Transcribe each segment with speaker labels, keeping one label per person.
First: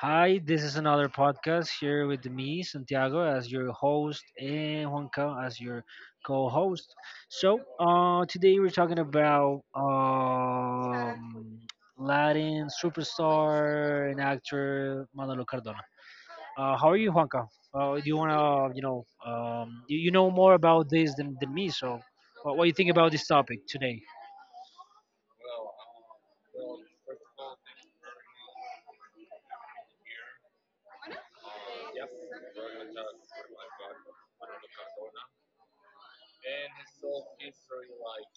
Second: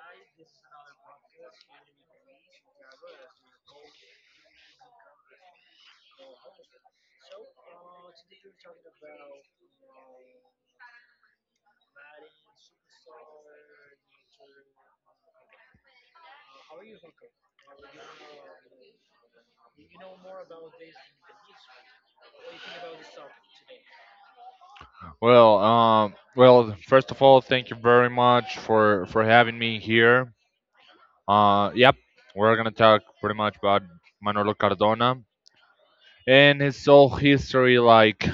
Speaker 1: Hi, this is another podcast here with me, Santiago, as your host, and Juanca as your co-host. Today we're talking about Latin superstar and actor Manolo Cardona. How are you, Juanca? Do you wanna, you know more about this than me, so what do you think about this topic today?
Speaker 2: Well, first of all, thank you very much for having me here. Uh, yep, we're gonna talk pretty much about Manolo Cardona and his whole history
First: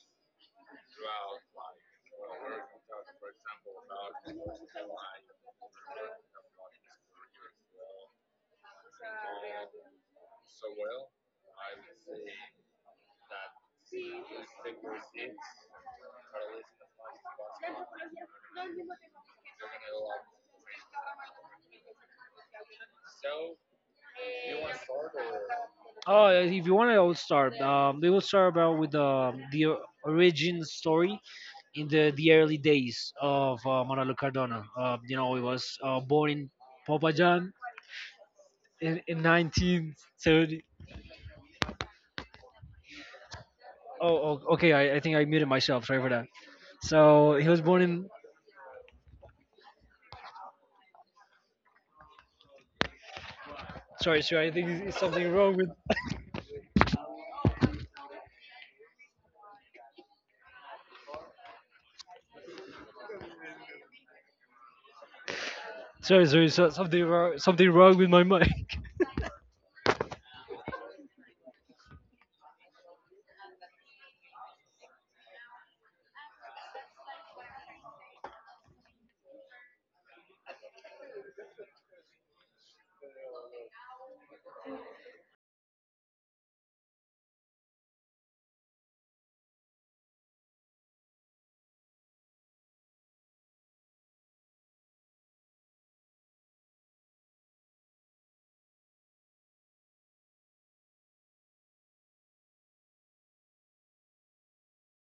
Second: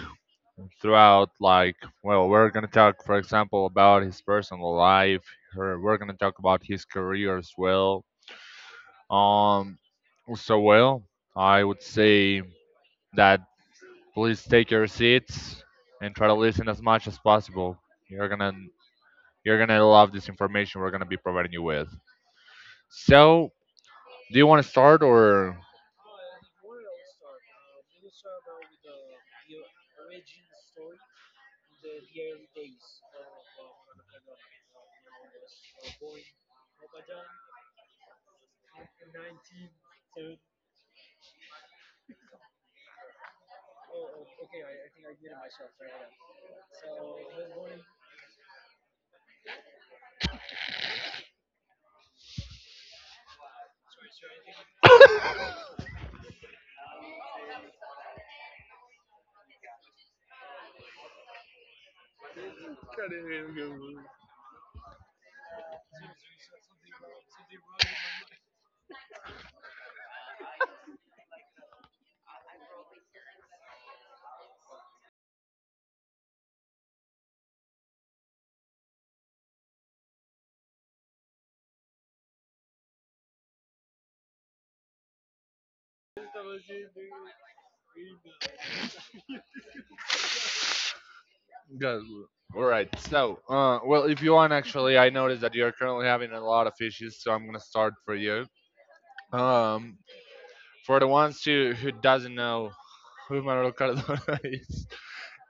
Speaker 2: throughout. We're gonna talk, for example, about his personal life. Or we're gonna talk about his career as well. Um, so well, I would say that please take your seats and try to listen as much as possible. You're gonna You're gonna love this information we're gonna be providing you with. So, do you want to start or?
Speaker 1: Oh, if you want, I will start. We will start about with the origin story in the early days of Manolo Cardona. You know, he was born in Popayan in 1970. Oh, oh, okay, I think I muted myself. Sorry for that. So he was born in. Sorry, sorry. I think it's something wrong with. Sorry, sorry. So, something wrong. Something wrong with my mic.
Speaker 2: Good. All right. So, well, if you want, actually, I noticed that you're currently having a lot of issues, so I'm gonna start for you. Um, for the ones who doesn't know who Manuel Cardona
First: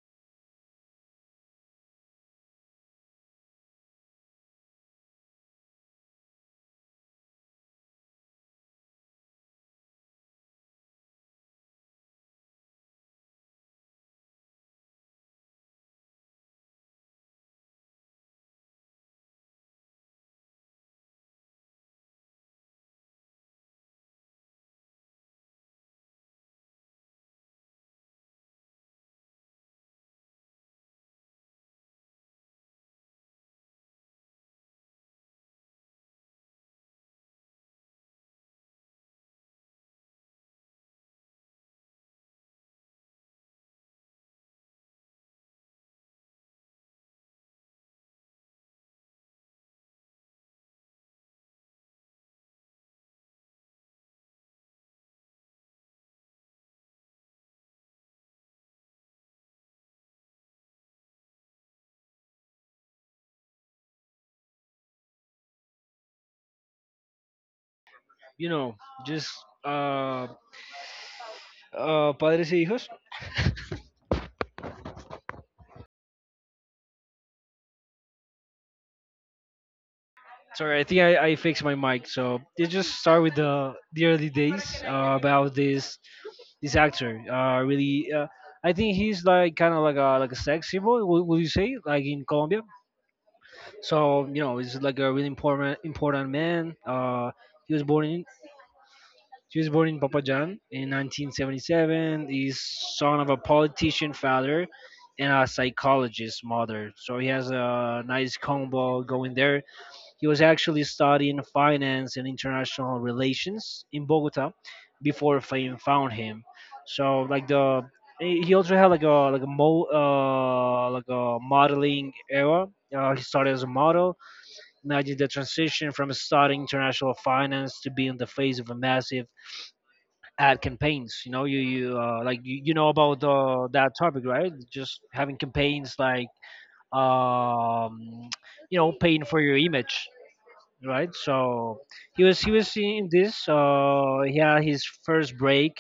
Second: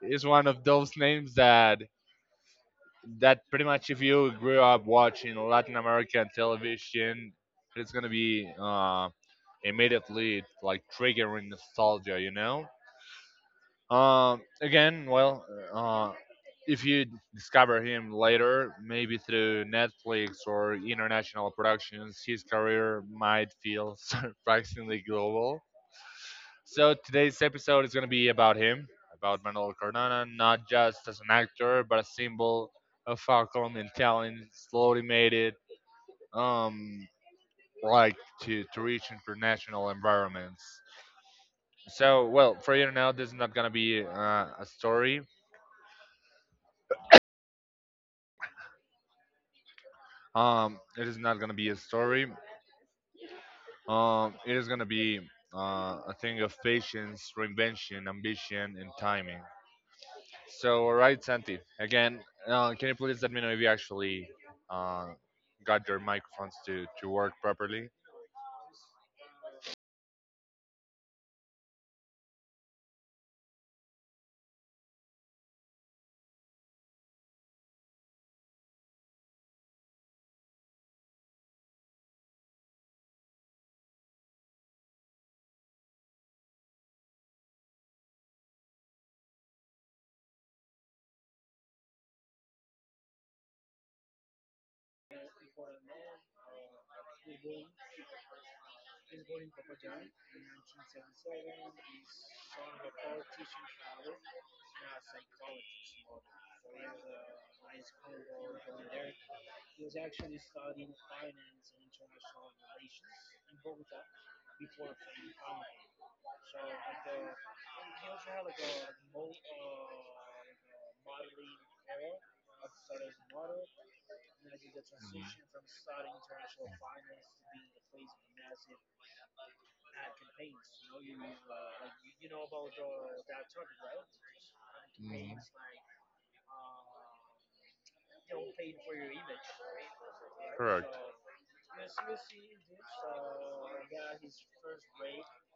Speaker 2: is one of those names that pretty much if you grew up watching Latin American television, it's gonna be immediately like triggering nostalgia, Um, again, well, uh, if you discover him later, maybe through Netflix or international productions, his career might feel surprisingly global. So today's episode is going to be about him, about Manuel Cardona, not just as an actor, but a symbol of how Colombian talent slowly made it, um, like to reach international environments. So, well, for you to know, this is not going to be a story it is not gonna be a story. It is gonna be a thing of patience, reinvention, ambition, and timing. So, all right, Santi. Again, can you please let me know if you actually uh, got your microphones to work properly?
Speaker 1: You know, just uh, padres y hijos. Sorry, I think I fixed my mic. So they just start with the early days about this actor really I think he's like kind of like a sex symbol, would you say, like in Colombia. So you know he's like a really important man. He was born in, he was born in Papajan in 1977. He's son of a politician father and a psychologist mother, so he has a nice combo going there. He was actually studying finance and international relations in Bogota before fame found him. So like the, he also had like a mo like a modeling era. He started as a model. Imagine the transition from studying international finance to being the face of a massive ad campaigns. You know, you like you know about that topic, right? Just having
Speaker 2: Mhm.
Speaker 1: campaigns like um you know paying for your image, right? So he was in this. He had his first break,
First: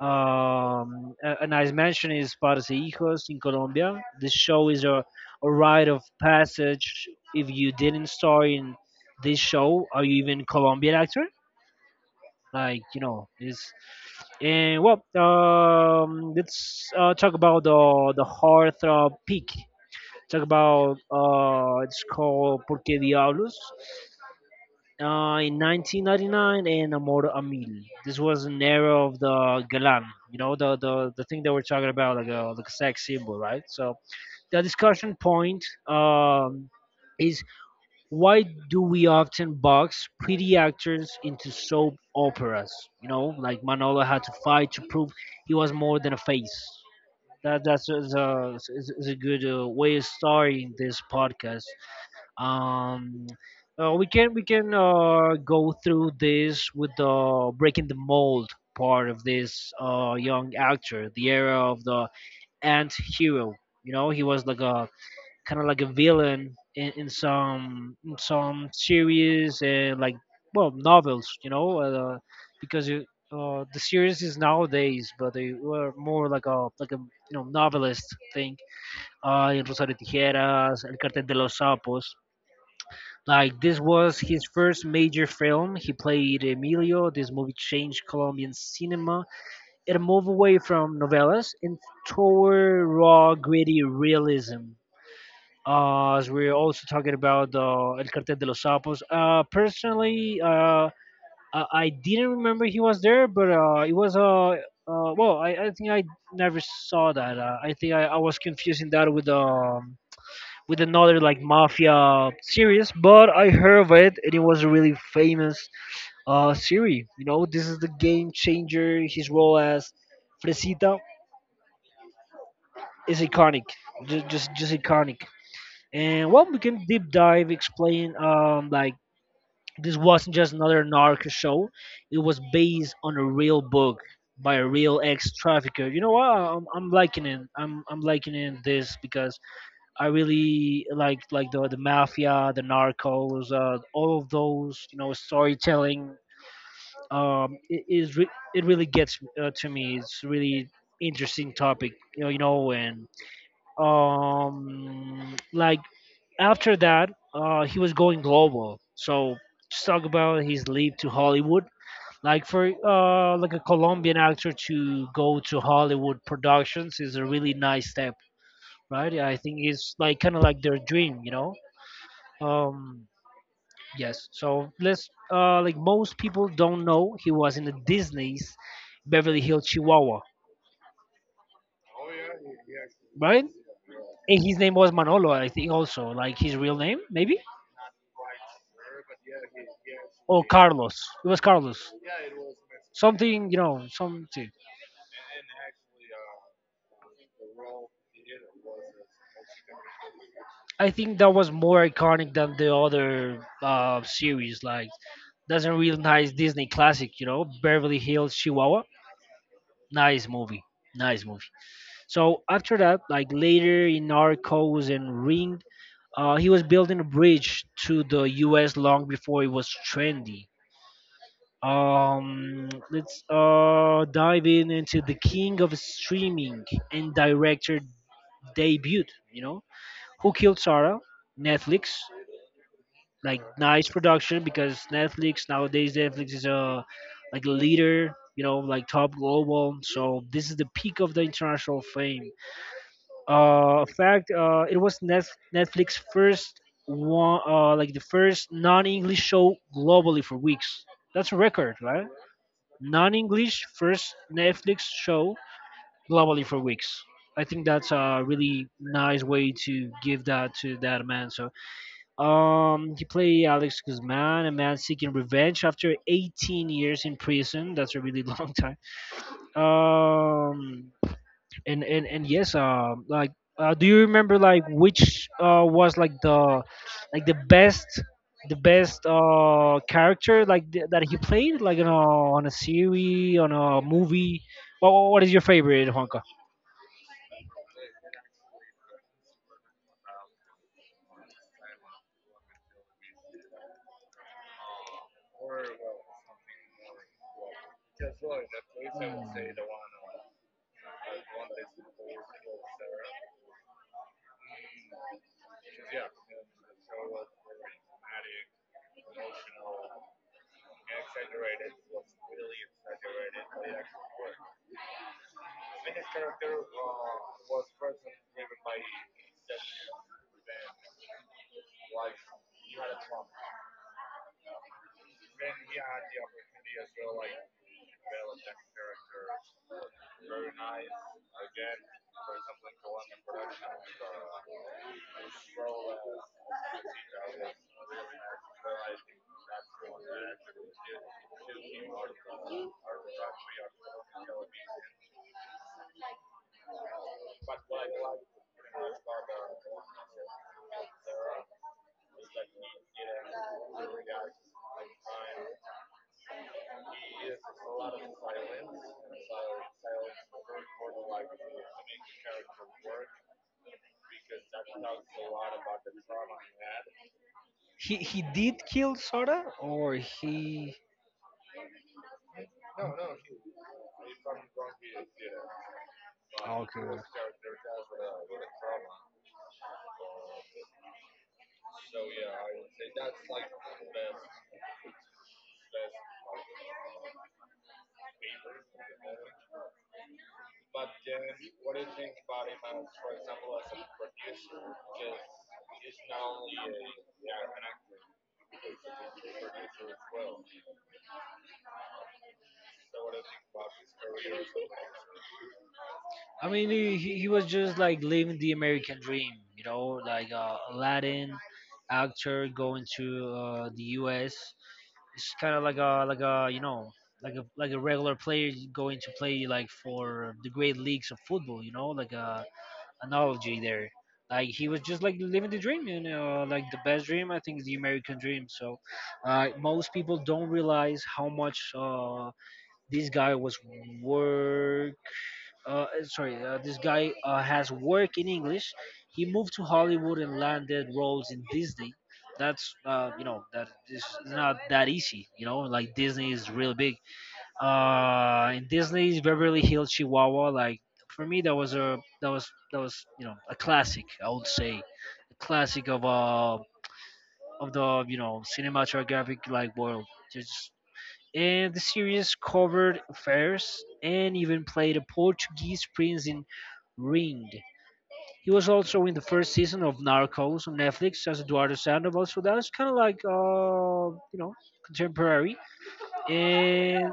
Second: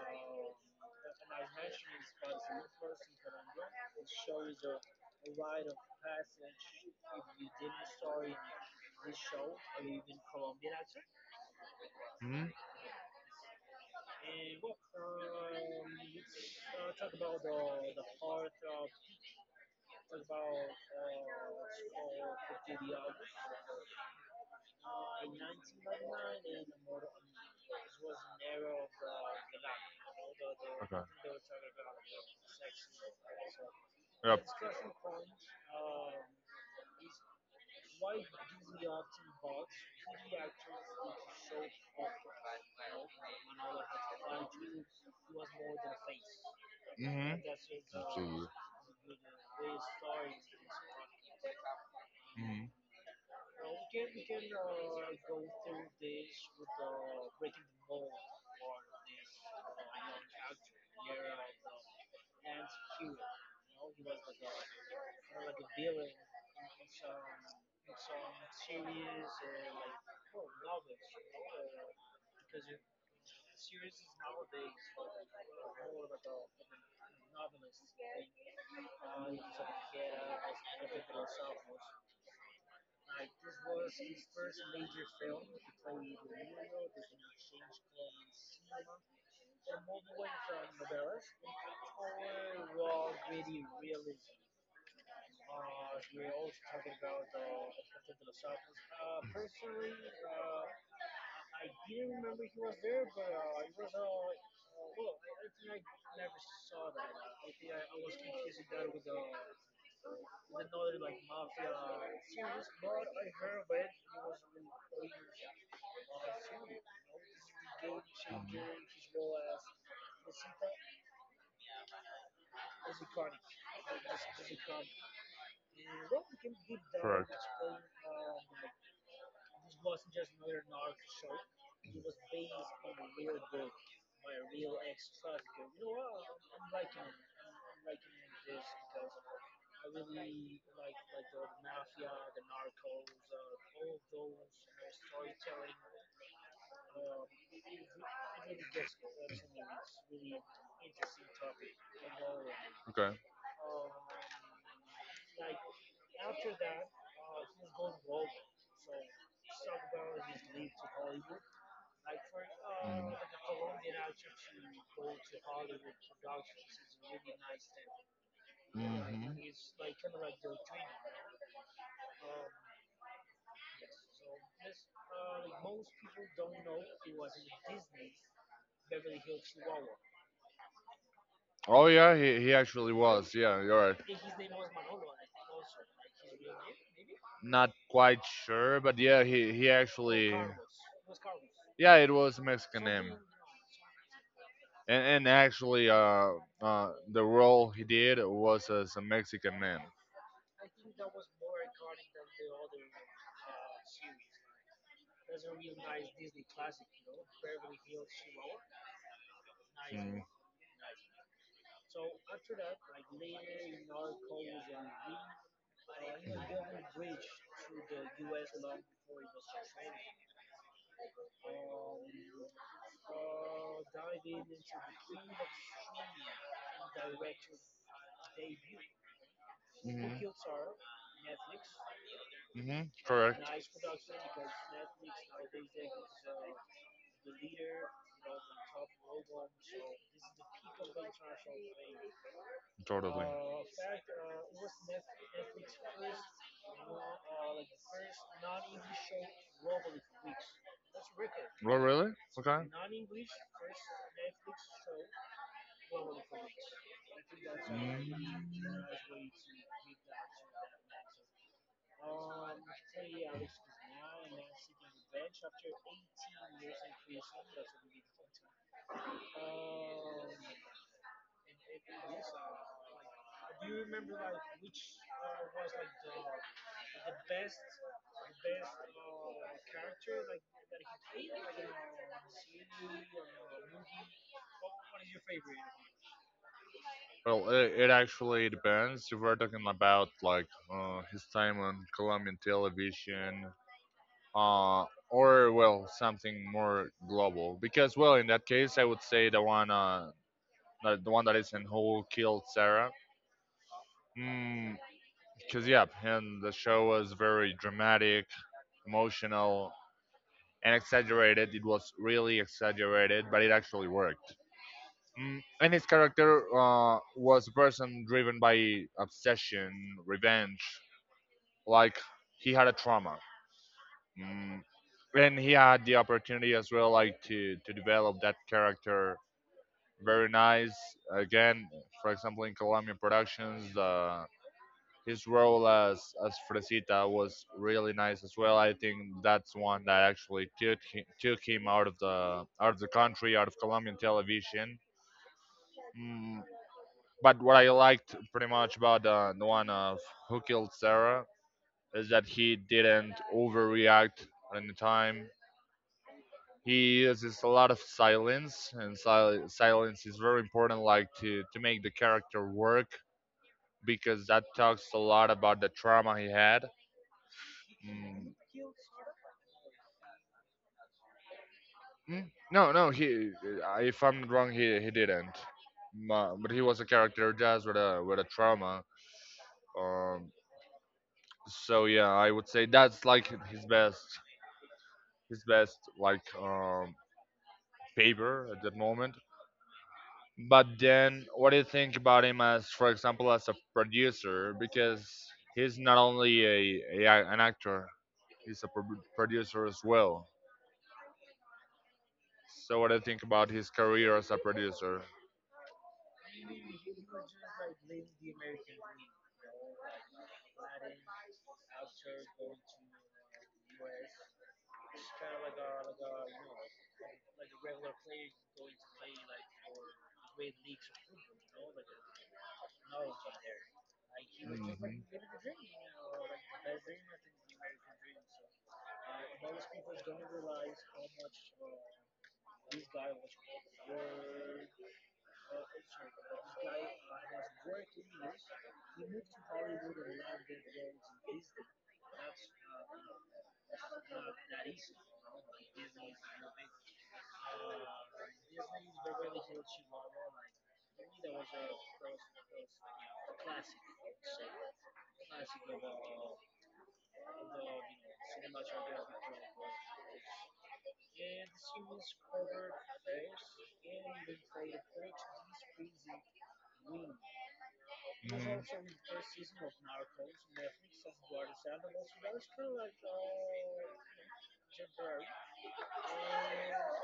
Speaker 1: and as mentioned, is Padres e Hijos in Colombia. This show is a rite of passage. If you didn't star in this show, are you even Colombian actor?
Speaker 2: hmm
Speaker 1: Like you know, is — and well, let's talk about the heartthrob peak. Talk about it's called Porque Diablos in 1999 and Amor a Mil. This was an era of the galan, you know, the the thing that we're talking about, like a sex symbol, right? So the discussion point, is, why do we often box pretty actors into soap operas? You know, like Manolo had to fight to prove he was more than a face.
Speaker 2: Mm-hmm.
Speaker 1: That that's is a
Speaker 2: Mm-hmm.
Speaker 1: is, is a good way of starting this podcast.
Speaker 2: And,
Speaker 1: Um, we can go through this with the breaking the mold part of this young actor, the era of the anti-hero. You know, he was like a kind of like a villain in some, in some series, and like well, novels. You know, because you, the series is nowadays, but they were more like a you know novelist thing. Rosario Tijeras, El Cartel de los Sapos — like this was his first major film. He played Emilio. This movie changed Colombian cinema. It moved away from novellas and toward raw, gritty realism. As we're also talking about El Cartel de los Sapos. Personally, I didn't remember he was there, but it was well, I think I never saw that. I think I was confusing that with another like mafia series, but I heard of it and it was a really famous series. You know, this is the game changer. His role as Fresita is iconic, just iconic. And well, we can deep dive explain like this wasn't just another narc show. It was based on a real book by a real ex trafficker. You know what? I'm liking it. I'm liking it this because I really like the mafia, the narcos, all of those you know storytelling. It really gets to me. It's really interesting topic, you know, and
Speaker 2: okay.
Speaker 1: like after that, he was going global. So just talk about his leap to Hollywood. Like for like a Colombian actor to go to Hollywood productions is a really nice step, right? I think it's like kind of like their dream, um, yes. So let's like most people don't know he was in the Disney's Beverly Hills Chihuahua,
Speaker 2: Oh yeah, he actually
Speaker 1: right?
Speaker 2: was. Yeah, you're right.
Speaker 1: And his name was Manolo, I think, also like his real name, maybe,
Speaker 2: Not quite sure, but yeah, he Oh,
Speaker 1: or
Speaker 2: actually.
Speaker 1: Carlos. It was Carlos.
Speaker 2: Yeah, it was a Mexican Something name.
Speaker 1: Something, you know, something.
Speaker 2: And actually, the role he did was as a Mexican man.
Speaker 1: I think that was more iconic than the other series. Like, that's a real nice Disney classic, you know, Beverly Hills Chihuahua. Nice
Speaker 2: Mm.
Speaker 1: movie. Nice movie. So after that, like later in Narcos and Ring. He was building a bridge to the U.S. long before it was trendy. Let's dive in into the king of streaming and director debut. You know who
Speaker 2: hmm
Speaker 1: killed Sarah? Netflix.
Speaker 2: hmm
Speaker 1: Like
Speaker 2: Correct.
Speaker 1: nice production because Netflix, nowadays Netflix is a like a leader. You know, like top global. So this is the peak of the international fame.
Speaker 2: Totally.
Speaker 1: Fact it was Netflix first one, like the first non-english show globally for weeks. That's a record,
Speaker 2: Oh,
Speaker 1: right?
Speaker 2: really? Okay.
Speaker 1: Non-english first Netflix show globally for weeks. I think that's a really nice way to give that to that man. So he played Alex Guzman, a man seeking revenge after 18 years in prison. That's a really long time. Um and yes, like do you remember like which was like the best, the best character like that he played like on a series, on a movie? What is your favorite, Juanca?
Speaker 2: Well, it actually depends. If we're talking about like his time on Colombian television, or well something more global, because well in
Speaker 1: Hmm.
Speaker 2: that case I would say the one, the one that is in Who Killed Sarah? Because yeah, and the show was very dramatic, emotional, and exaggerated. It was really exaggerated, but it actually worked. Mm, and his character, was a person driven by obsession, revenge, like he had a trauma. Mm, when he had the opportunity as well like to develop that character, very nice. Again, for example, in Colombian productions, his role as Fresita was really nice as well. I think that's one that actually took him out of the country, out of Colombian television. Mm, but what I liked pretty much about the one of Who Killed Sarah is that he didn't overreact at any time. He uses a lot of silence and silence is very important like to make the character work because that talks a lot about the trauma he had.
Speaker 1: He
Speaker 2: Mm,
Speaker 1: did kill Sora, or he —
Speaker 2: mm, no, no he If I'm not wrong, he didn't. But
Speaker 1: oh,
Speaker 2: he was a
Speaker 1: okay.
Speaker 2: character just with a trauma. Um, so yeah, I would say that's like his best, his best like, um, paper at that moment. But then, what do you think about him as, for example, as a producer? Because he's not only a an actor, he's a producer as well. So, what do you think about his career as a producer?
Speaker 1: I mean, he was just like living the American dream, you know, like a Latin actor going to the U.S. It's kind of like a you know like a regular player going to play like for the great leagues of football, you know, like a analogy there. Like he was just like living the dream, you know, like the best dream. I think is the American dream. So most people don't realize how much this guy was worth — this guy has work in English. He moved to Hollywood and landed roles in Disney. That's you know that is not that easy. You know, like Disney is really big. In Disney's Beverly Hills Chihuahua, like for me that was a that was, that was you know a classic. I would say a classic of the you know cinematographic like world. Just — and the series covered affairs and even played a Portuguese prince in Ringed. He was
Speaker 2: Mhm.
Speaker 1: also in the first season of Narcos on Netflix as Eduardo Sandoval, so that is kind of like you know contemporary. And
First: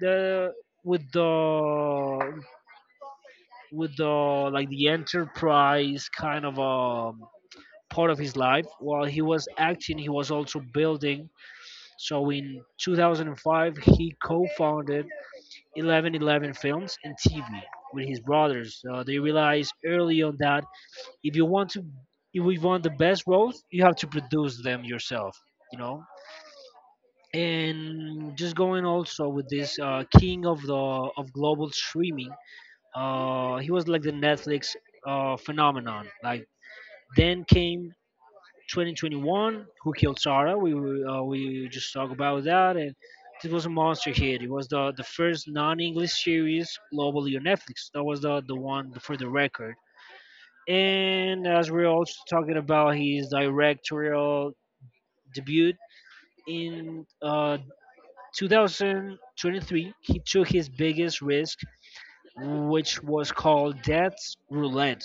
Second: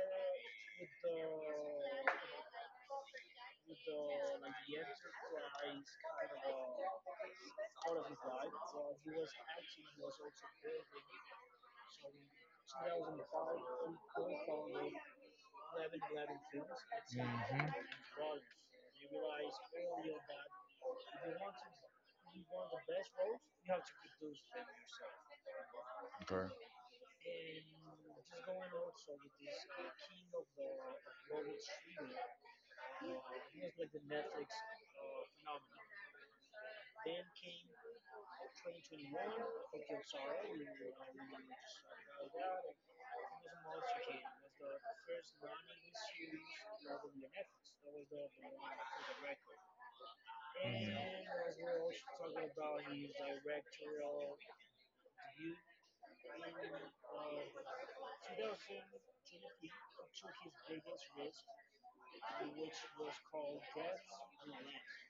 Speaker 1: the with the with the like the enterprise kind of part of his life. While he was acting, he was also building. So in 2005 he co-founded 1111 Films and TV
Speaker 2: Mhm.
Speaker 1: with his brothers. They realized early
Speaker 2: Mhm.
Speaker 1: on that if you want to, if we want the best roles, you have to produce them yourself. You know,
Speaker 2: Okay.
Speaker 1: and just going also with this king of the of global streaming. He was like the Netflix phenomenon. Like then came 2021, Who Killed Sarah? We just talked about that, and it was a monster hit. It was the first non-English series globally on Netflix. That was the one for the record. And as we're also talking about his directorial debut in 2023, he took his biggest risk, which was called Death's Roulette,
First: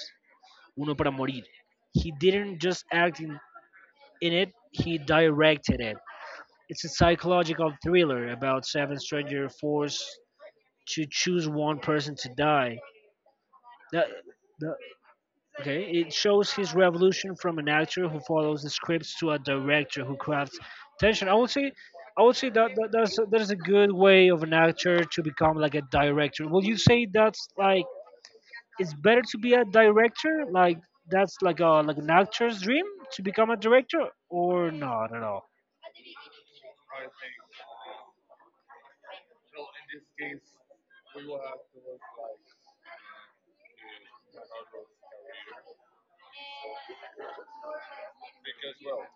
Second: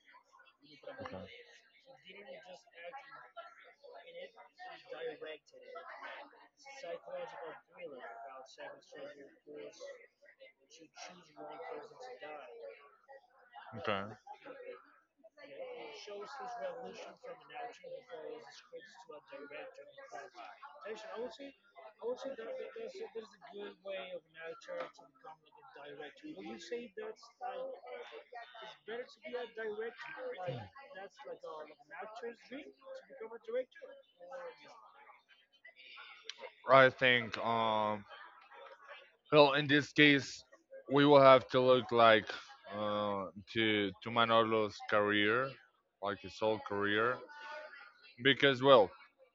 Speaker 1: Uno para Morir. He didn't just act in it; he directed it. It's a psychological thriller about seven strangers forced to choose one person to die.
Speaker 2: Okay.
Speaker 1: That, that- okay, it shows his revolution from an actor who follows the scripts to a director who crafts tension. I would say that, that is a good way of an actor to become like a director. Will you say that's like it's better to be a director? Like that's like a like an actor's dream to become a director, or not at all?
Speaker 2: I think, well, in this case, we will have to look like uh, to Manolo's career, like his whole career, because well,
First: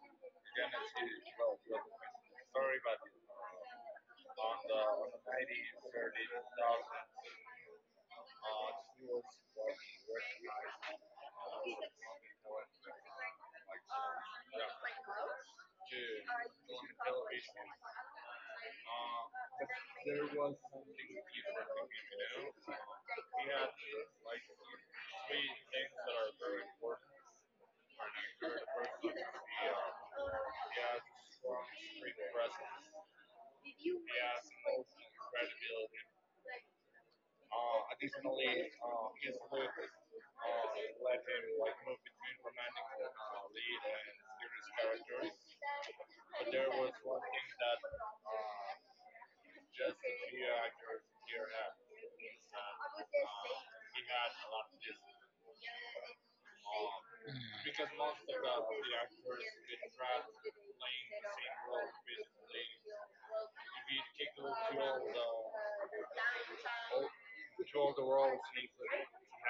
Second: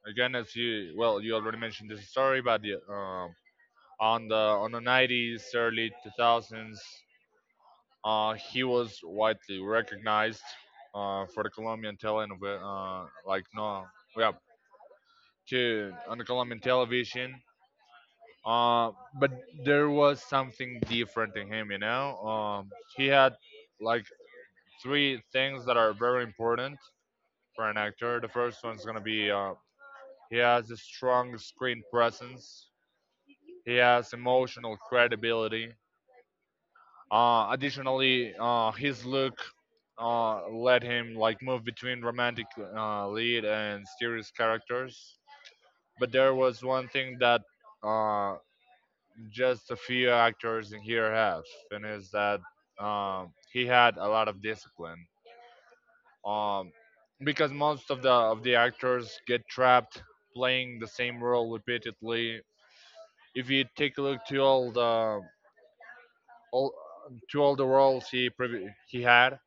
Speaker 2: again, as you well, you already mentioned this story, but the, on the on the nineties, early two thousands, he was widely recognized for the Colombian talent, like no, yeah, to on the Colombian television. Uh, but there was something different in him, you know. He had like three things that are very important for an actor. The first one's gonna be he has a strong screen presence. He has emotional credibility. Additionally, his look let him like move between romantic lead and serious characters. But there was one thing that uh, just a few actors in here have, and is that he had a lot of discipline. Um, because most of the actors get trapped playing the same role repeatedly. If you take a look to all the all to all the roles he had,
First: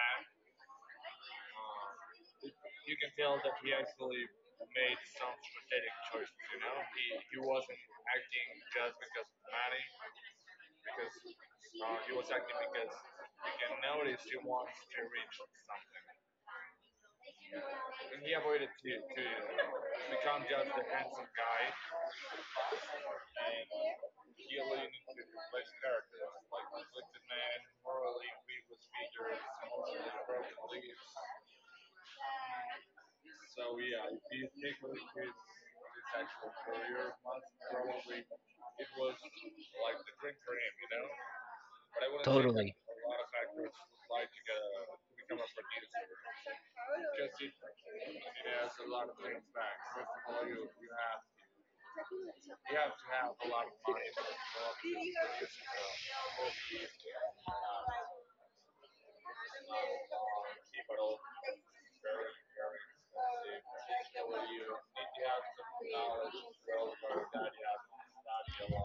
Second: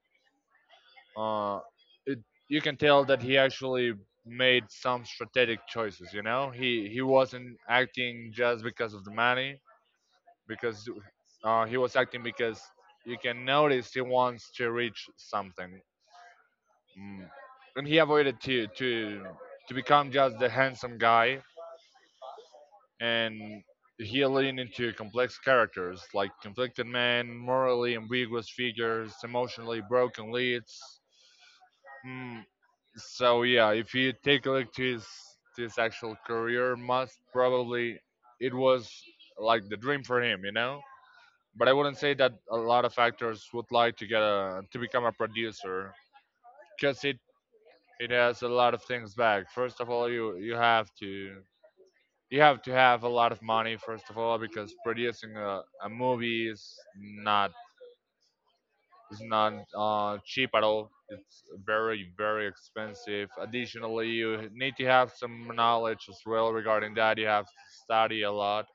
Speaker 2: uh, it, you can tell that he actually made some strategic choices. You know, he wasn't acting just because of the money, because he was acting because you can notice he wants to reach something, mm. and he avoided to become just the handsome guy, and he leaned into complex characters like conflicted men, morally ambiguous figures, emotionally broken leads. Mm. So yeah, if you take a look to his actual career, must probably it was like the dream for him, you know. But I wouldn't say that a lot of actors would like to get to become a producer, because it has a lot of things back. First of all, you have to have a lot of money first of all, because producing a movie is not not cheap at all. It's very, very expensive. Additionally, you need to have some knowledge as well regarding that. You have to study a lot,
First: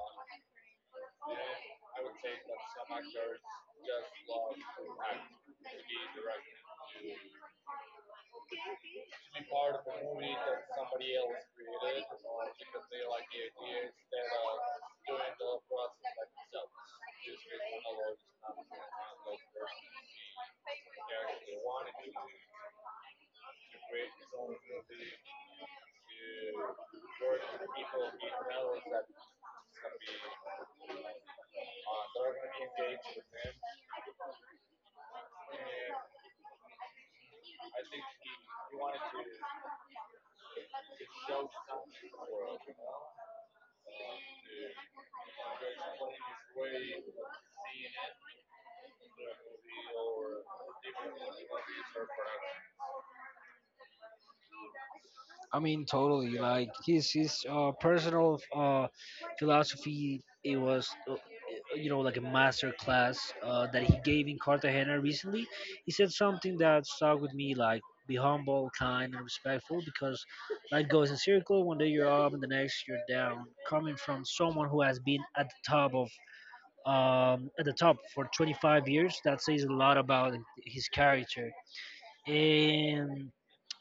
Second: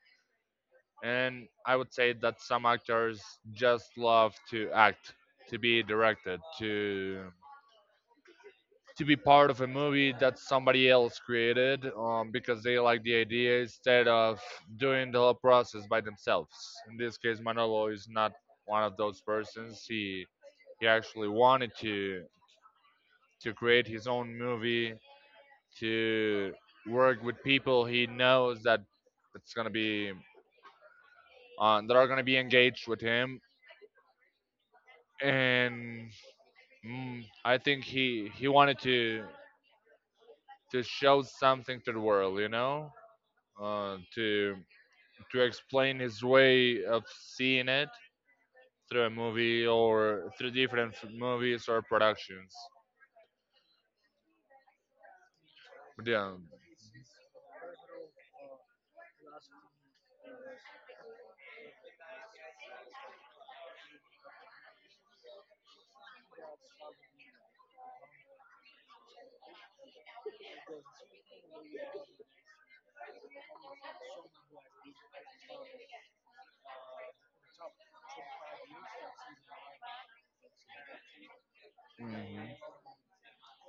Speaker 2: and I would say that some actors just love to act, to be directed, to be part of a movie that somebody else created, because they like the idea instead of doing the whole process by themselves. In this case, Manolo is not one of those persons. He actually wanted to create his own movie, to work with people he knows that it's gonna be that are gonna be engaged with him, and mm, I think he wanted to show something to the world, you know, uh, to to explain his way of seeing it through a movie or through different movies or productions.
Speaker 1: I mean,
Speaker 2: But
Speaker 1: totally.
Speaker 2: yeah.
Speaker 1: Like his personal philosophy, it was you know like a master class that he gave in Cartagena recently. He said something that stuck with me, like, be humble, kind, and respectful, because life goes in circle. One day you're up, and the next you're down. Coming from someone who has been at the top of at the top for 25 years, that says a lot about his character. And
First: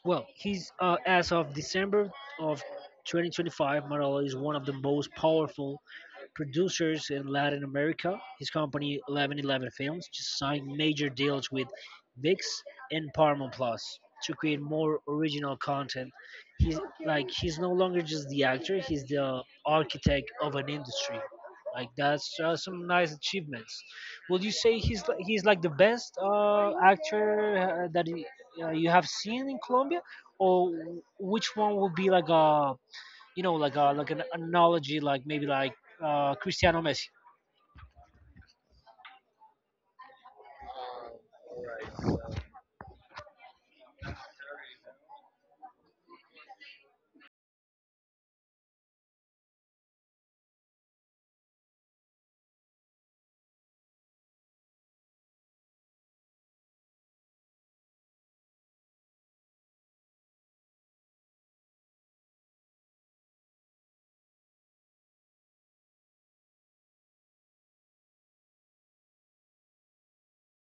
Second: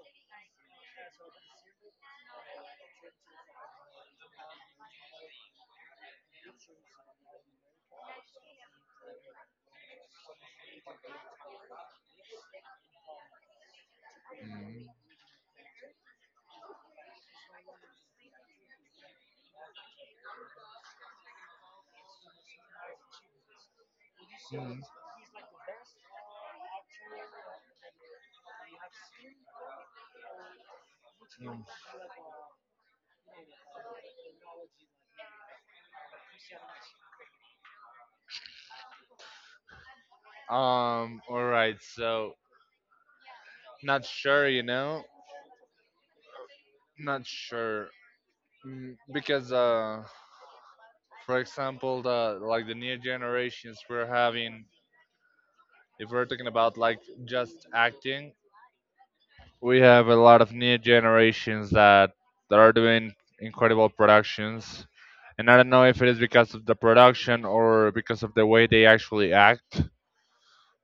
Speaker 1: he's as of December of 2025, Morales is one of the most powerful producers in Latin America. His company, 1111 Films, just signed major deals with VIX and Paramount Plus to create
Speaker 2: mm,
Speaker 1: more original content. He's he's no longer just the actor; he's the architect of an industry. That's some nice achievements. Would you say
Speaker 2: mm,
Speaker 1: he's like the best actor that you have seen in Colombia, or which
Speaker 2: mm.
Speaker 1: one would be like a like an analogy, like maybe like Cristiano Messi?
Speaker 2: All right. So not sure, you know, not sure. Mm, because for example, the like the new generations we're having. If we're talking about like just acting, we have a lot of new generations that are doing incredible productions, and I don't know if it is because of the production or because of the way they actually act.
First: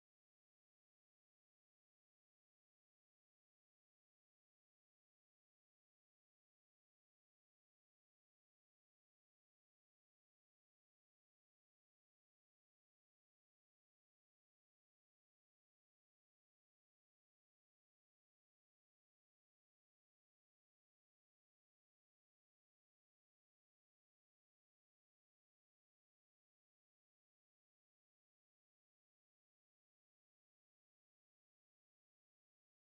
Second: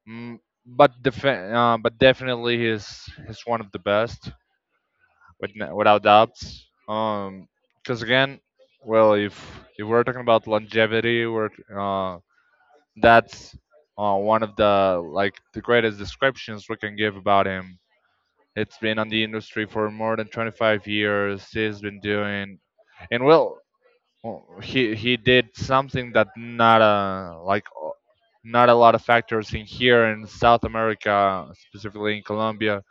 Speaker 2: Mm, But definitely he's one of the best, without doubts. Um, because again, well, if we're talking about longevity, we're uh that's one of the like the greatest descriptions we can give about him. It's been on the industry for more than 25 years. He's been doing, and well, well, he did something that not a not a lot of factors in here in South America, specifically in Colombia,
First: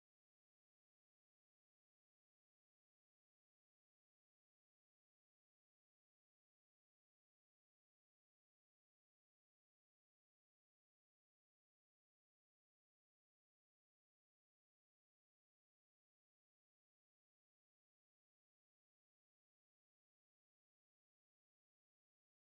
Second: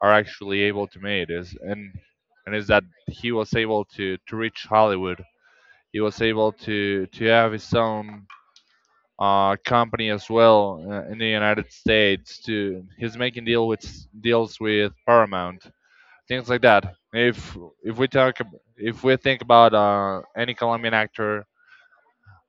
Speaker 2: are actually able to make is, and is that he was able to reach Hollywood. He was able to have his own company as well in the United States. To he's making deals with Paramount, things like that. If we talk, if we think about any Colombian actor,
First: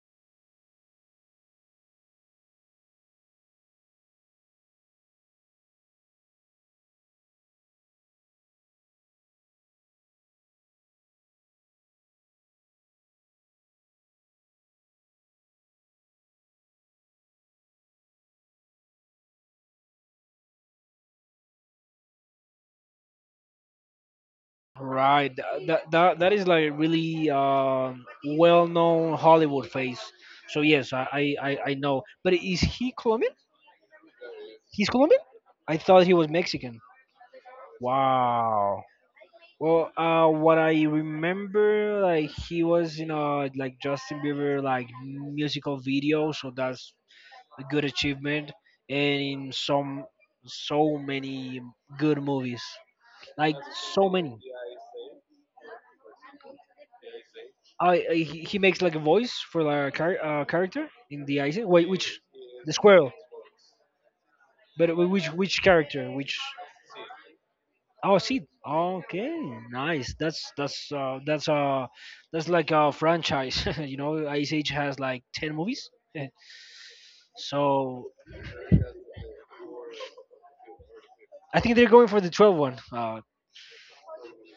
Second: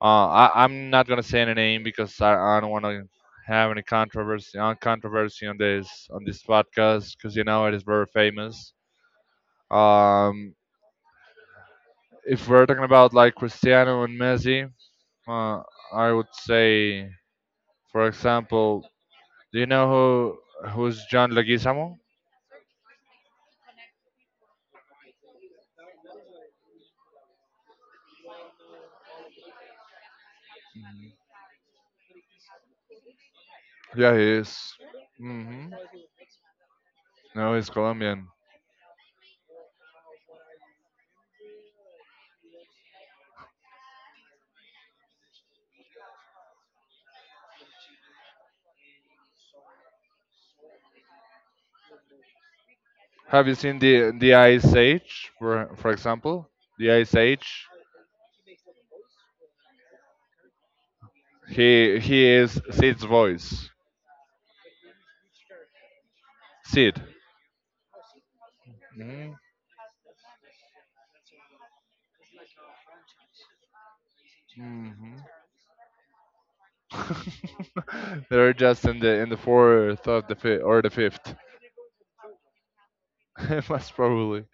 Speaker 2: I'm not gonna say any name because I don't want to have any controversy on this podcast, because you know it is very famous. Um, if we're talking about like Cristiano and Messi, uh, I would say, for example, do you know who's John Leguizamo?
Speaker 1: Right. That is like really well-known Hollywood face. So yes, I know. But is he Colombian?
Speaker 2: Yeah, he is.
Speaker 1: He's Colombian?
Speaker 2: Hmm
Speaker 1: I thought he was Mexican.
Speaker 2: No, he's Colombian.
Speaker 1: Wow. Well, what I remember, like he was in a like Justin Bieber like musical video, so that's a good achievement, and in some so many good movies.
Speaker 2: Have you
Speaker 1: Like
Speaker 2: seen the
Speaker 1: so many.
Speaker 2: Ice Age, for example? The Ice Age.
Speaker 1: I he makes like a voice for like a character in the Isaac. Wait, which
Speaker 2: He is
Speaker 1: the
Speaker 2: Sid's
Speaker 1: squirrel?
Speaker 2: voice.
Speaker 1: But which character? Which
Speaker 2: Sid.
Speaker 1: oh, see.
Speaker 2: Mm-hmm.
Speaker 1: Okay, nice. That's like a franchise. You know, Ice Age has like 10 movies. So
Speaker 2: They're just in the fourth of the or the fifth.
Speaker 1: I think they're going for the twelve one.
Speaker 2: Most probably.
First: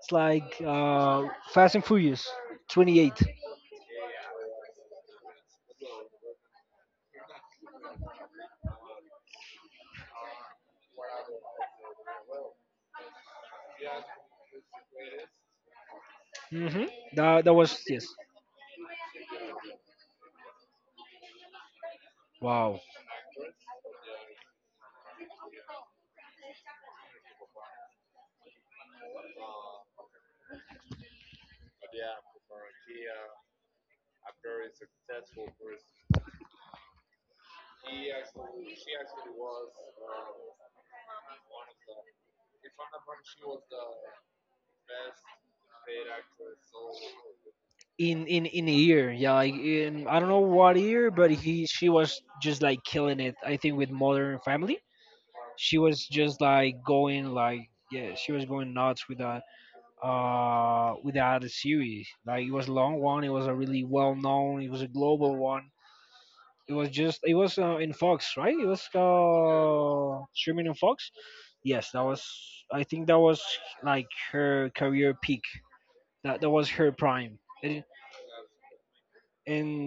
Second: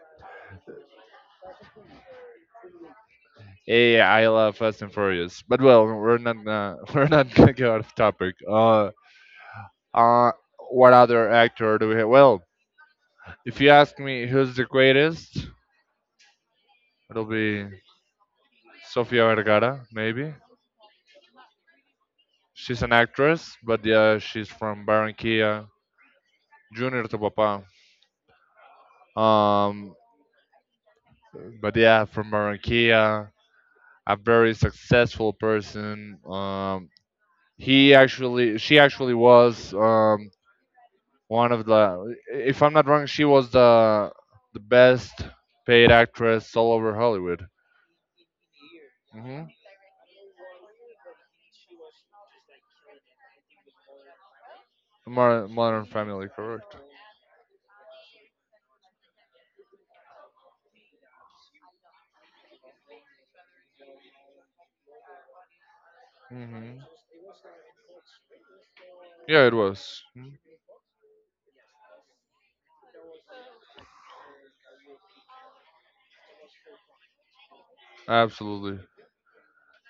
Speaker 1: It's like Fast and Furious 28.
Speaker 2: Yeah, I love Fast and Furious. But well, we're not gonna we're not gonna get out of topic. Uh, what other actor do we have? Well, if you ask me who's the greatest,
Speaker 1: Mm-hmm.
Speaker 2: it'll
Speaker 1: That that
Speaker 2: be
Speaker 1: was yes.
Speaker 2: Sofia Vergara, maybe. She's
Speaker 1: Wow.
Speaker 2: an actress, but yeah, she's from Barranquilla, Junior to Papa. Um, but yeah, from Barranquilla, a very successful person. Um, she actually was, one of the, if I'm not wrong, she was the best paid actress all over Hollywood.
Speaker 1: In in a year, yeah,
Speaker 2: Hmm
Speaker 1: like in I don't know what year, but he she was just like killing it, I think, with Modern Family. She
Speaker 2: Modern,
Speaker 1: was
Speaker 2: Family,
Speaker 1: just
Speaker 2: correct?
Speaker 1: like going, like, yeah, she was going nuts with that, with that series. Like it was a long one, it was a really well known, it was a global one. It
Speaker 2: Hmm
Speaker 1: was just it was in Fox, right? It was
Speaker 2: Yeah, it was. Mhm.
Speaker 1: streaming in Fox. Yes, that was, I think that was like her career peak. That that was her prime, and
Speaker 2: Absolutely.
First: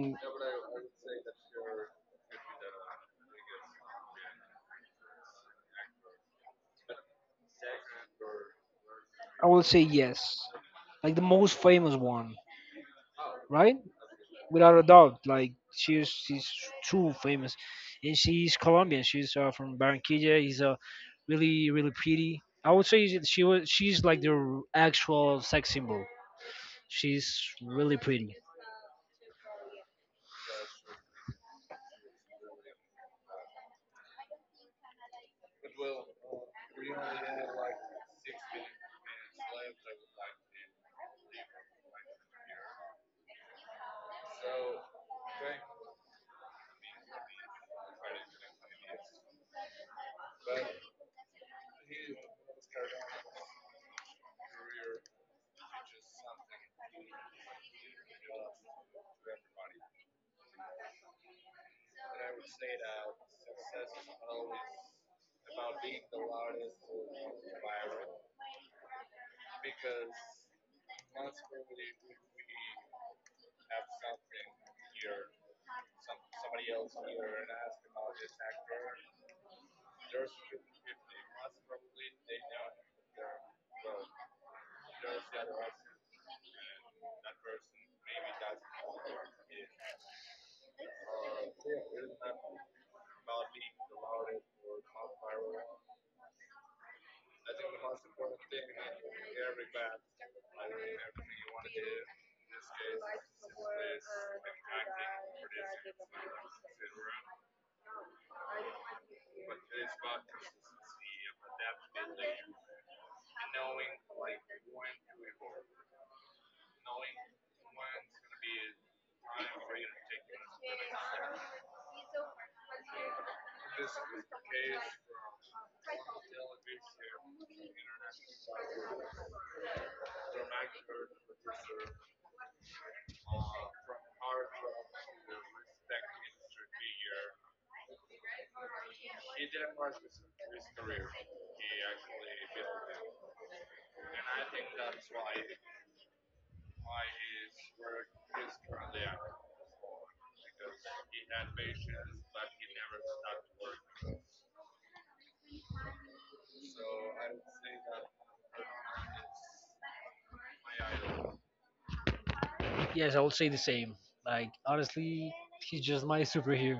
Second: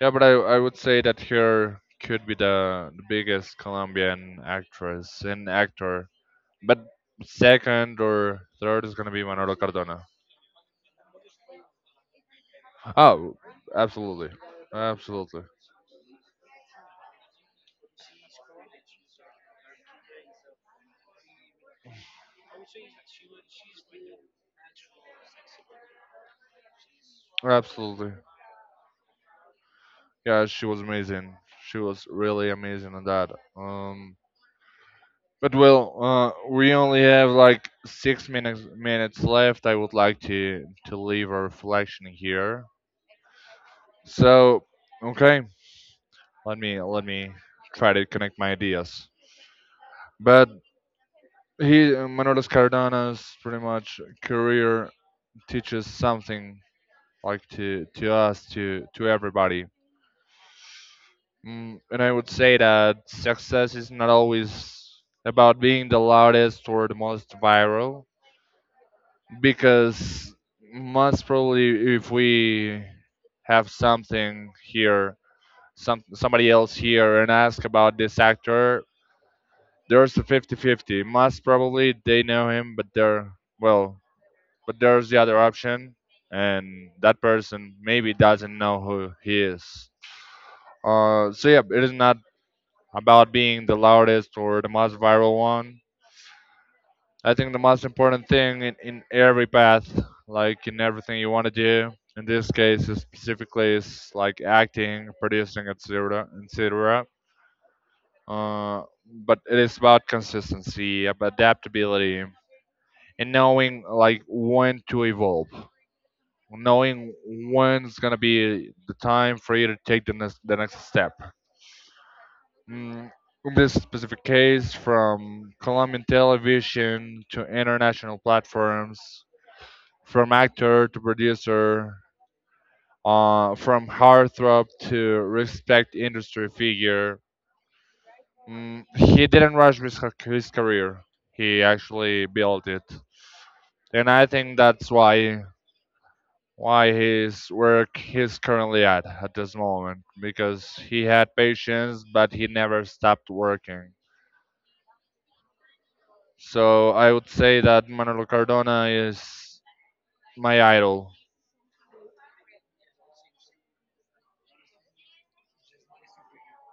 Speaker 2: Yeah, but I would say that here could be the biggest Colombian actress and actor. But second or third is gonna be Manolo
Speaker 1: I will say
Speaker 2: Cardona.
Speaker 1: yes, like the most famous one,
Speaker 2: Oh,
Speaker 1: right?
Speaker 2: absolutely,
Speaker 1: Without a doubt,
Speaker 2: absolutely,
Speaker 1: like she's too famous, and she's Colombian. She's from Barranquilla. He's really really pretty. I would say that she's like the actual sex symbol. She's really
Speaker 2: absolutely.
Speaker 1: pretty.
Speaker 2: Yeah, she was amazing. She was really amazing on that. Um, but well, we only have like six minutes left. I would like to leave a reflection here. So, okay, let me try to connect my ideas. But Manolo Cardano's pretty much career teaches something like to us, to everybody. And I would say that success is not always about being the loudest or the most viral, because most probably if we have something here, somebody else here, and ask about this actor, there's a fifty-fifty. 50, most probably they know him, but they're, well, but there's the other option, and that person maybe doesn't know who he is. So yeah, it is not about being the loudest or the most viral one. I think the most important thing in every path, like in everything you want to do, in this case is specifically is like acting, producing, etc., etc. Uh, but it is about consistency, about adaptability, and knowing like when to evolve. Knowing when's gonna be the time for you to take the next step. Mm, in this specific case, from Colombian television to international platforms, from actor to producer, from heartthrob to respect industry figure, he didn't rush his career. He actually built it, and I think that's why his work he's currently at this moment because he had patience but he never stopped working. So I would say that Manolo Cardona is my idol.
Speaker 1: Yes, I would say the same. Like, honestly, he's just my superhero.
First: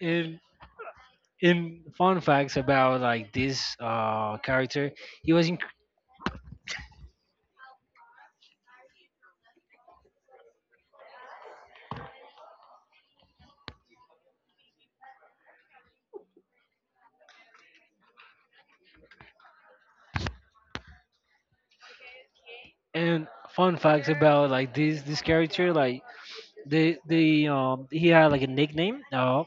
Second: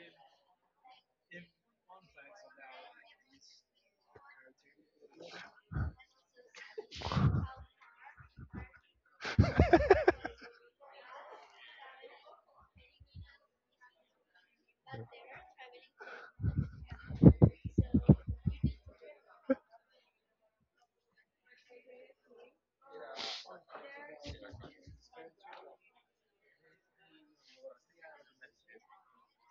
Speaker 1: And in fun facts about like this character he was in, and fun facts about like this character, like the he had like a nickname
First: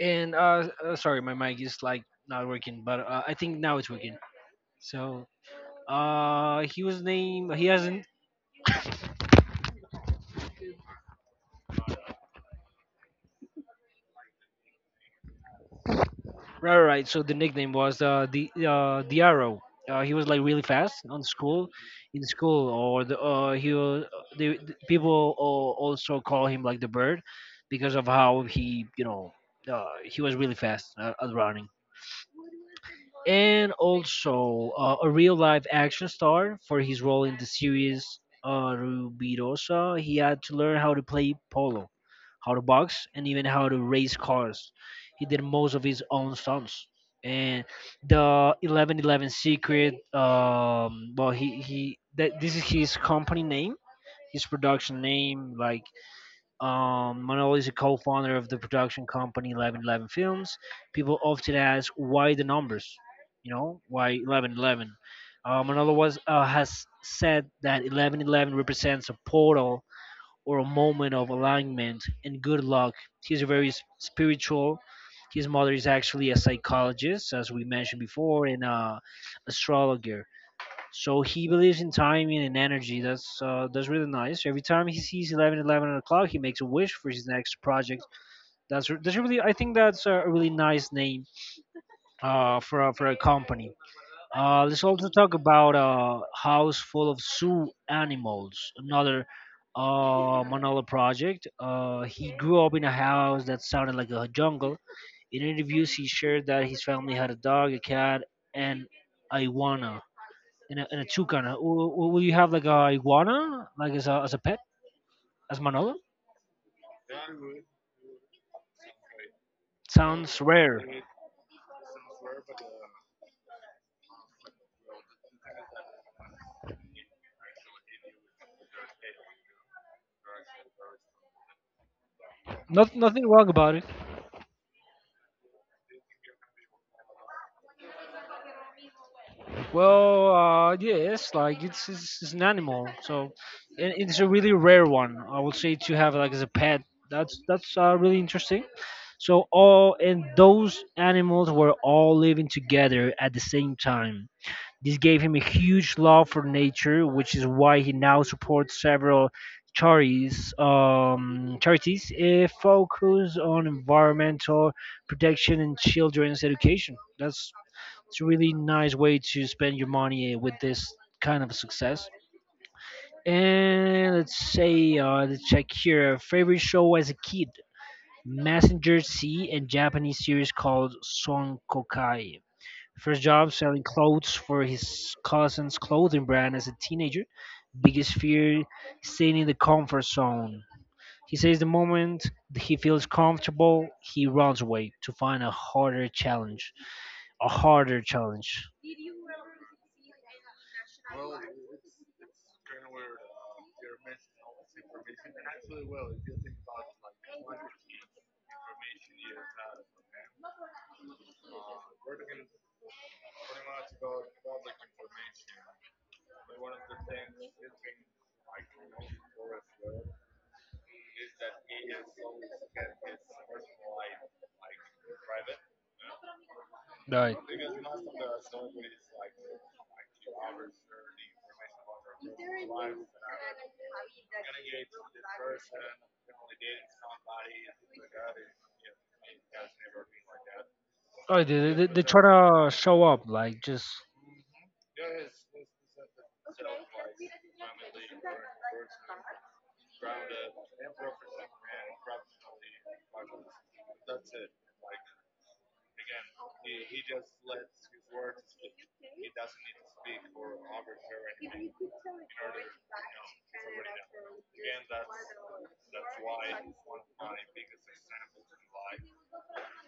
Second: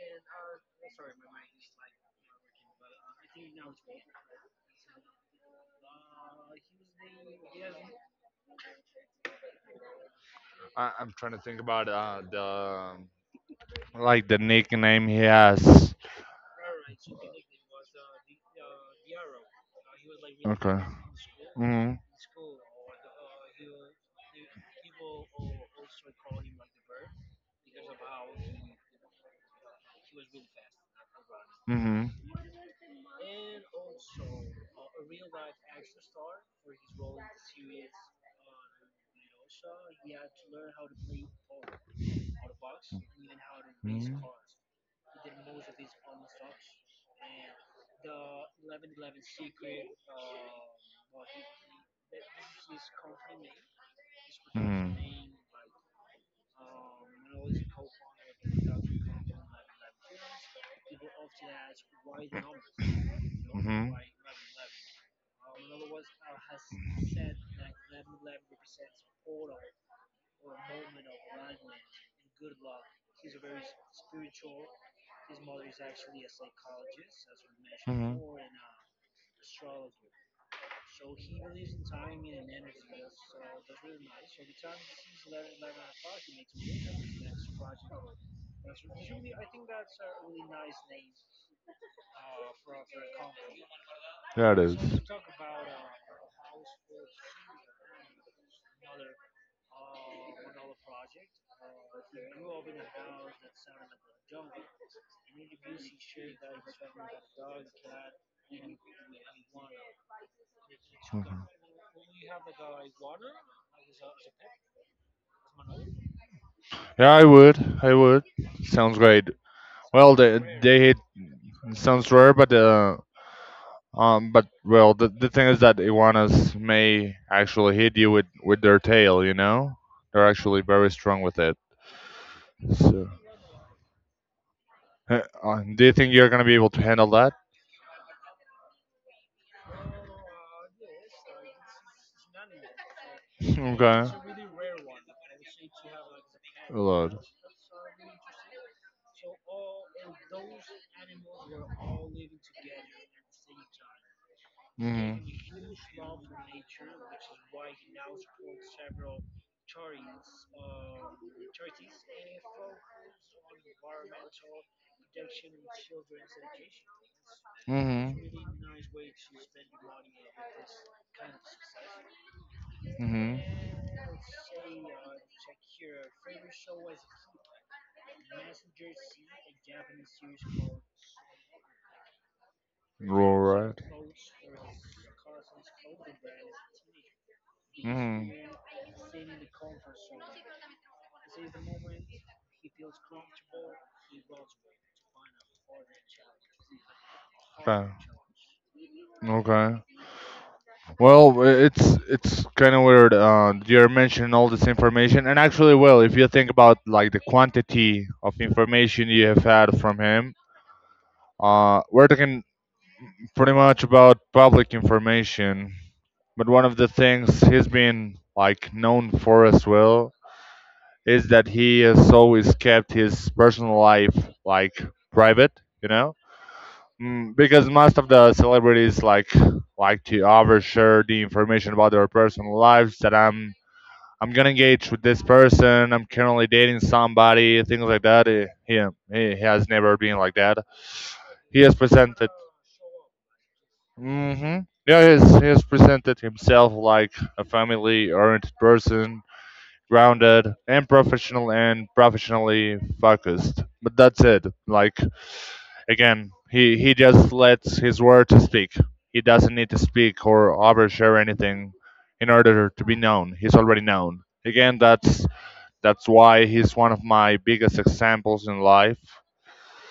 Speaker 1: and sorry, my mic is like not working, but I think now it's working. So he was named, he has a
Speaker 2: I'm trying to think about the like the nickname he has.
Speaker 1: right, right, right. So the nickname was the Arrow. He was like really
Speaker 2: Okay.
Speaker 1: fast on school,
Speaker 2: Mhm.
Speaker 1: in school, or the he was, the people also call him like the Bird because of how he, you know, he was really fast at running.
Speaker 2: Mhm.
Speaker 1: And also a real life action star for his role in the series Rubirosa. He had to learn how to play polo, how to box, and even how to
Speaker 2: Mhm.
Speaker 1: race cars. He did most of his own stunts. And the 1111 Secret, well, this is his company name, his
Speaker 2: Mhm.
Speaker 1: production name. Like, Manolo is a co-founder of the production company 1111 Films. People often ask why the numbers, you know,
Speaker 2: Hmm.
Speaker 1: why 1111. Manolo was has said that 1111 represents a portal or a moment of alignment and good luck. He's a very spiritual. His mother is actually a psychologist, as we mentioned
Speaker 2: Hmm.
Speaker 1: before, and a astrologer. So he believes in timing and energy. That's really nice. Every time he sees 11:11, he makes a wish for his next project. That's really, I think that's a really nice name for a company.
Speaker 2: so.
Speaker 1: Let's also talk about a house full of zoo animals. Another Manola project. He grew up in a house that sounded like a jungle. In interviews, he shared that his family had a dog, a cat, and a iguana, and and a
Speaker 2: Hmm.
Speaker 1: chucana. Will you have like a iguana, like as a pet, as Manolo?
Speaker 2: Yeah, I would. I would. Sounds great. Well,
Speaker 1: Sounds
Speaker 2: they
Speaker 1: rare.
Speaker 2: hit sounds rare, but well, the thing is that iguanas may actually hit you with their tail. You know, they're actually very strong with it.
Speaker 1: Not
Speaker 2: So.
Speaker 1: nothing wrong about it.
Speaker 2: Do you think you're gonna be able to handle that?
Speaker 1: Well, yes, like it's it's an animal, so, and
Speaker 2: okay.
Speaker 1: it's a really rare one, I would say, to have like as a pet.
Speaker 2: Lord.
Speaker 1: That's really interesting. So all and those animals were all living together at the same time. This
Speaker 2: Hmm.
Speaker 1: gave him a huge love for nature, which is why he now supports several charities, charities focused on environmental protection and children's education. That's
Speaker 2: Hmm.
Speaker 1: it's a really nice way to spend your money with this kind of success.
Speaker 2: Hmm.
Speaker 1: And let's say, let's check here. Favorite show as a kid: Messenger C and Japanese series called Son Kokai. First job:
Speaker 2: Alright.
Speaker 1: selling clothes for his cousin's clothing brand as a teenager. Biggest
Speaker 2: Hmm.
Speaker 1: fear: staying in the comfort zone. He says the moment he feels comfortable, he runs away to find a harder challenge. A
Speaker 2: Okay.
Speaker 1: harder challenge.
Speaker 2: Okay. Well, it's kind of weird. You're mentioning all this information, and actually, well, if you think about like the quantity of information you have had from him, we're talking pretty much about public information. But one of the things he's been like known for as well is that he has always kept his personal life like private, you know,
Speaker 1: Right.
Speaker 2: mm, because most of the celebrities like to overshare the information about their personal lives that I'm gonna engage with this person. I'm currently dating somebody, things like that. Eh, He has never been like that.
Speaker 1: Oh,
Speaker 2: He has
Speaker 1: they're
Speaker 2: presented.
Speaker 1: trying to show up. Like, just
Speaker 2: Hmm. Yeah, he has presented himself like a family-oriented person, grounded and professional and professionally focused. But that's it. Like again, he just lets his word to speak. He doesn't need to speak or overshare anything in order to be known. He's already known. Again, that's why he's one of my biggest examples in life.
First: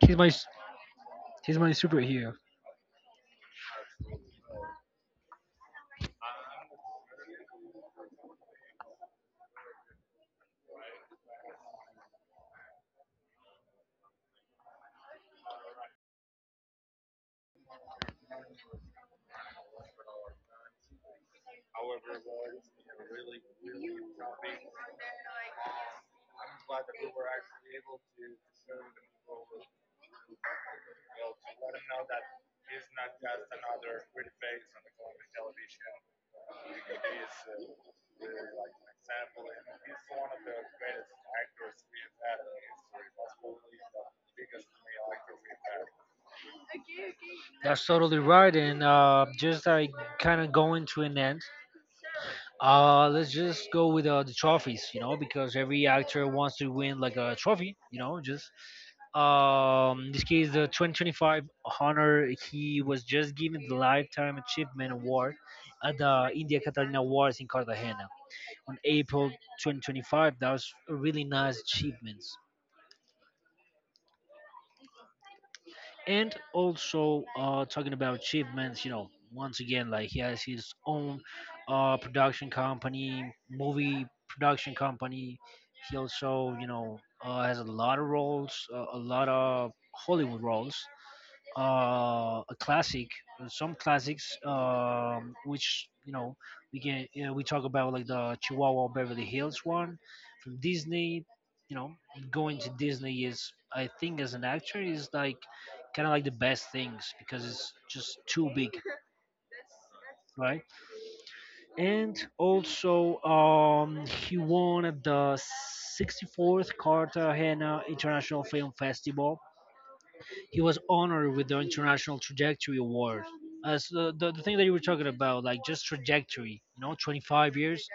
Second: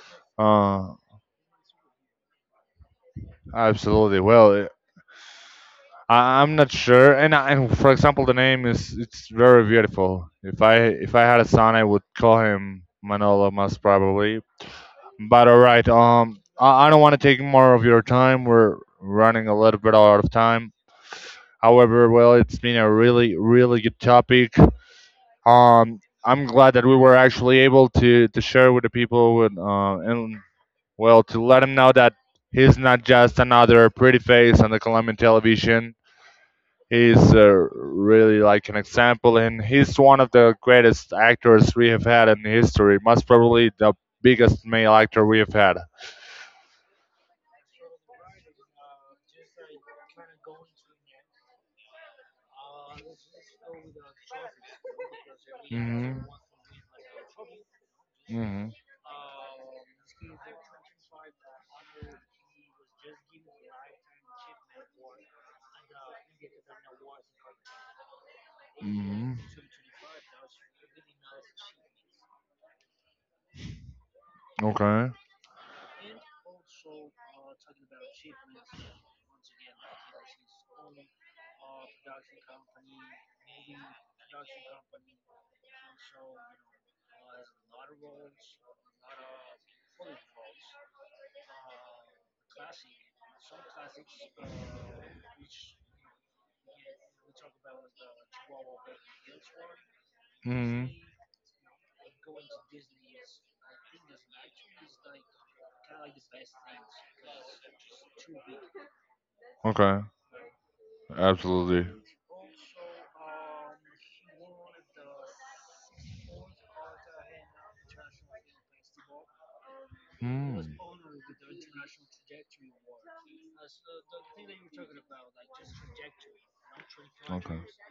Speaker 1: he's my
Speaker 2: Uh,
Speaker 1: he's my superhero.
Speaker 2: absolutely. Well, eh, I'm not sure. And for example, the name is it's very beautiful. If I had a son, I would call him Manolo, most probably. But all right. I don't want to take more of your time. We're running a little bit out of time. However, well, it's been a really really good topic. I'm glad that we were actually able to share with the people with and well, to let him know that he's not just another pretty face on the Colombian television. He's really like an example, and he's one of the greatest actors we have had in history. Most probably the biggest male actor we have had.
Speaker 1: That's totally right. And just like kind of going to an end, let's just go with the trophies, you know, because every
Speaker 2: Hmm.
Speaker 1: actor wants to win like a trophy, you know, just.
Speaker 2: Hmm.
Speaker 1: This case, the 2025 honor, he was just given the Lifetime Achievement Award at the India Catalina Awards in Cartagena on April
Speaker 2: Hmm.
Speaker 1: 2025. That was a really nice achievement.
Speaker 2: Okay.
Speaker 1: And also talking about achievements, you know, once again, like he has his own production company, movie production company. He also, you know, has a lot of roles, a lot of Hollywood roles, a classic, some classics, which, you know, we can, you know, we talk about like the Chihuahua Beverly Hills one from
Speaker 2: Hmm.
Speaker 1: Disney. You know, going to Disney is, I think, as an actor, is like kind of like the best things because it's just too big,
Speaker 2: Okay.
Speaker 1: right?
Speaker 2: Absolutely.
Speaker 1: And also, he won at the 64th Cartagena International Film Festival.
Speaker 2: It
Speaker 1: He
Speaker 2: was.
Speaker 1: was honored with the International Trajectory Award. As the thing that you were talking about, like just trajectory, you know, 25 years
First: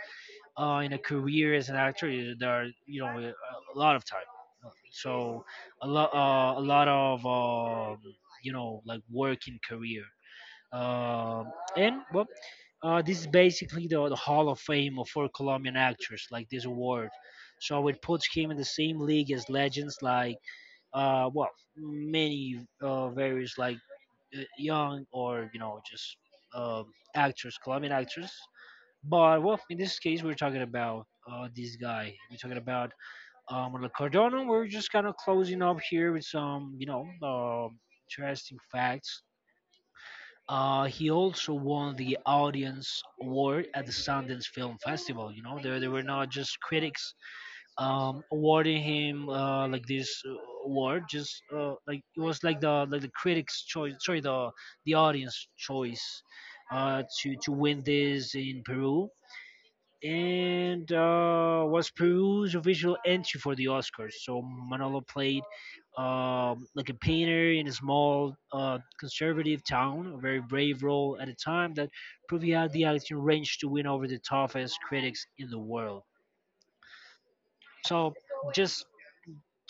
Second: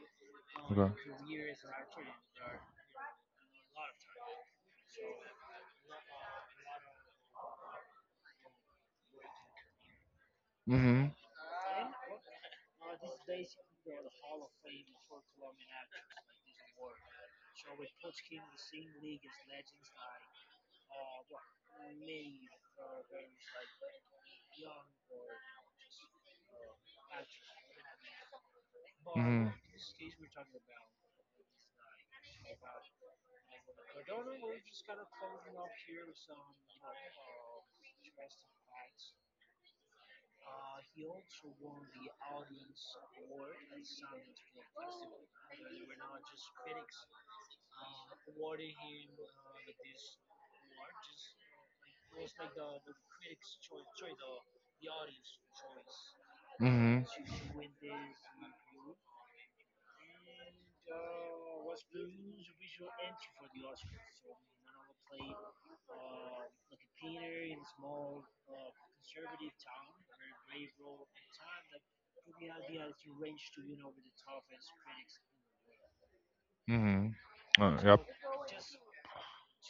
Speaker 1: in a career as an actor, eh, there are, you know, a lot of time. So a lot of, you know, like work in career.
Speaker 2: Mm-hmm.
Speaker 1: Um, and, well, this is basically the Hall of Fame of for Colombian actors, like this award. So it puts him in the same league as legends like uh, well, many various, like, young, or, you know, just um actors, Colombian actors. But well, in this case, we're talking about this guy. We're talking about Orlando Cardona. We're just kind of closing up here with some, you know, um, interesting facts. He also won the Audience Award at the Sundance Film Festival. You know, there were not just critics awarding him like this award. Just like it was like the critics' choice, sorry, the audience choice
Speaker 2: Mm-hmm.
Speaker 1: to win this in Peru, and was Peru's official entry for the Oscars. So Manolo played like a painter in a small conservative town, a very brave role at a time that proved he had the acting range to win over the toughest critics in the world.
Speaker 2: Mm-hmm. Uh,
Speaker 1: So just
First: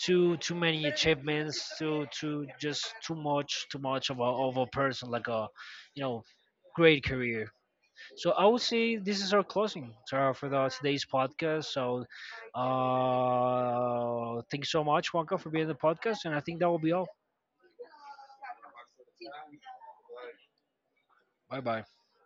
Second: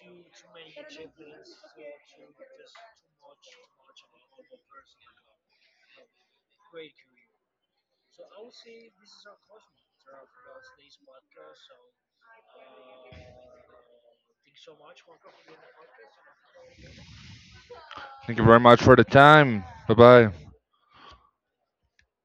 Speaker 1: too too many achievements, too too just too much of a person, like a, you know, great career. So I would say this is our closing for the, today's podcast. So thanks so much, Wonka, for being on the podcast, and I think that will be all.
Speaker 2: thank you very much for the time. Bye bye.
Speaker 1: Bye bye. You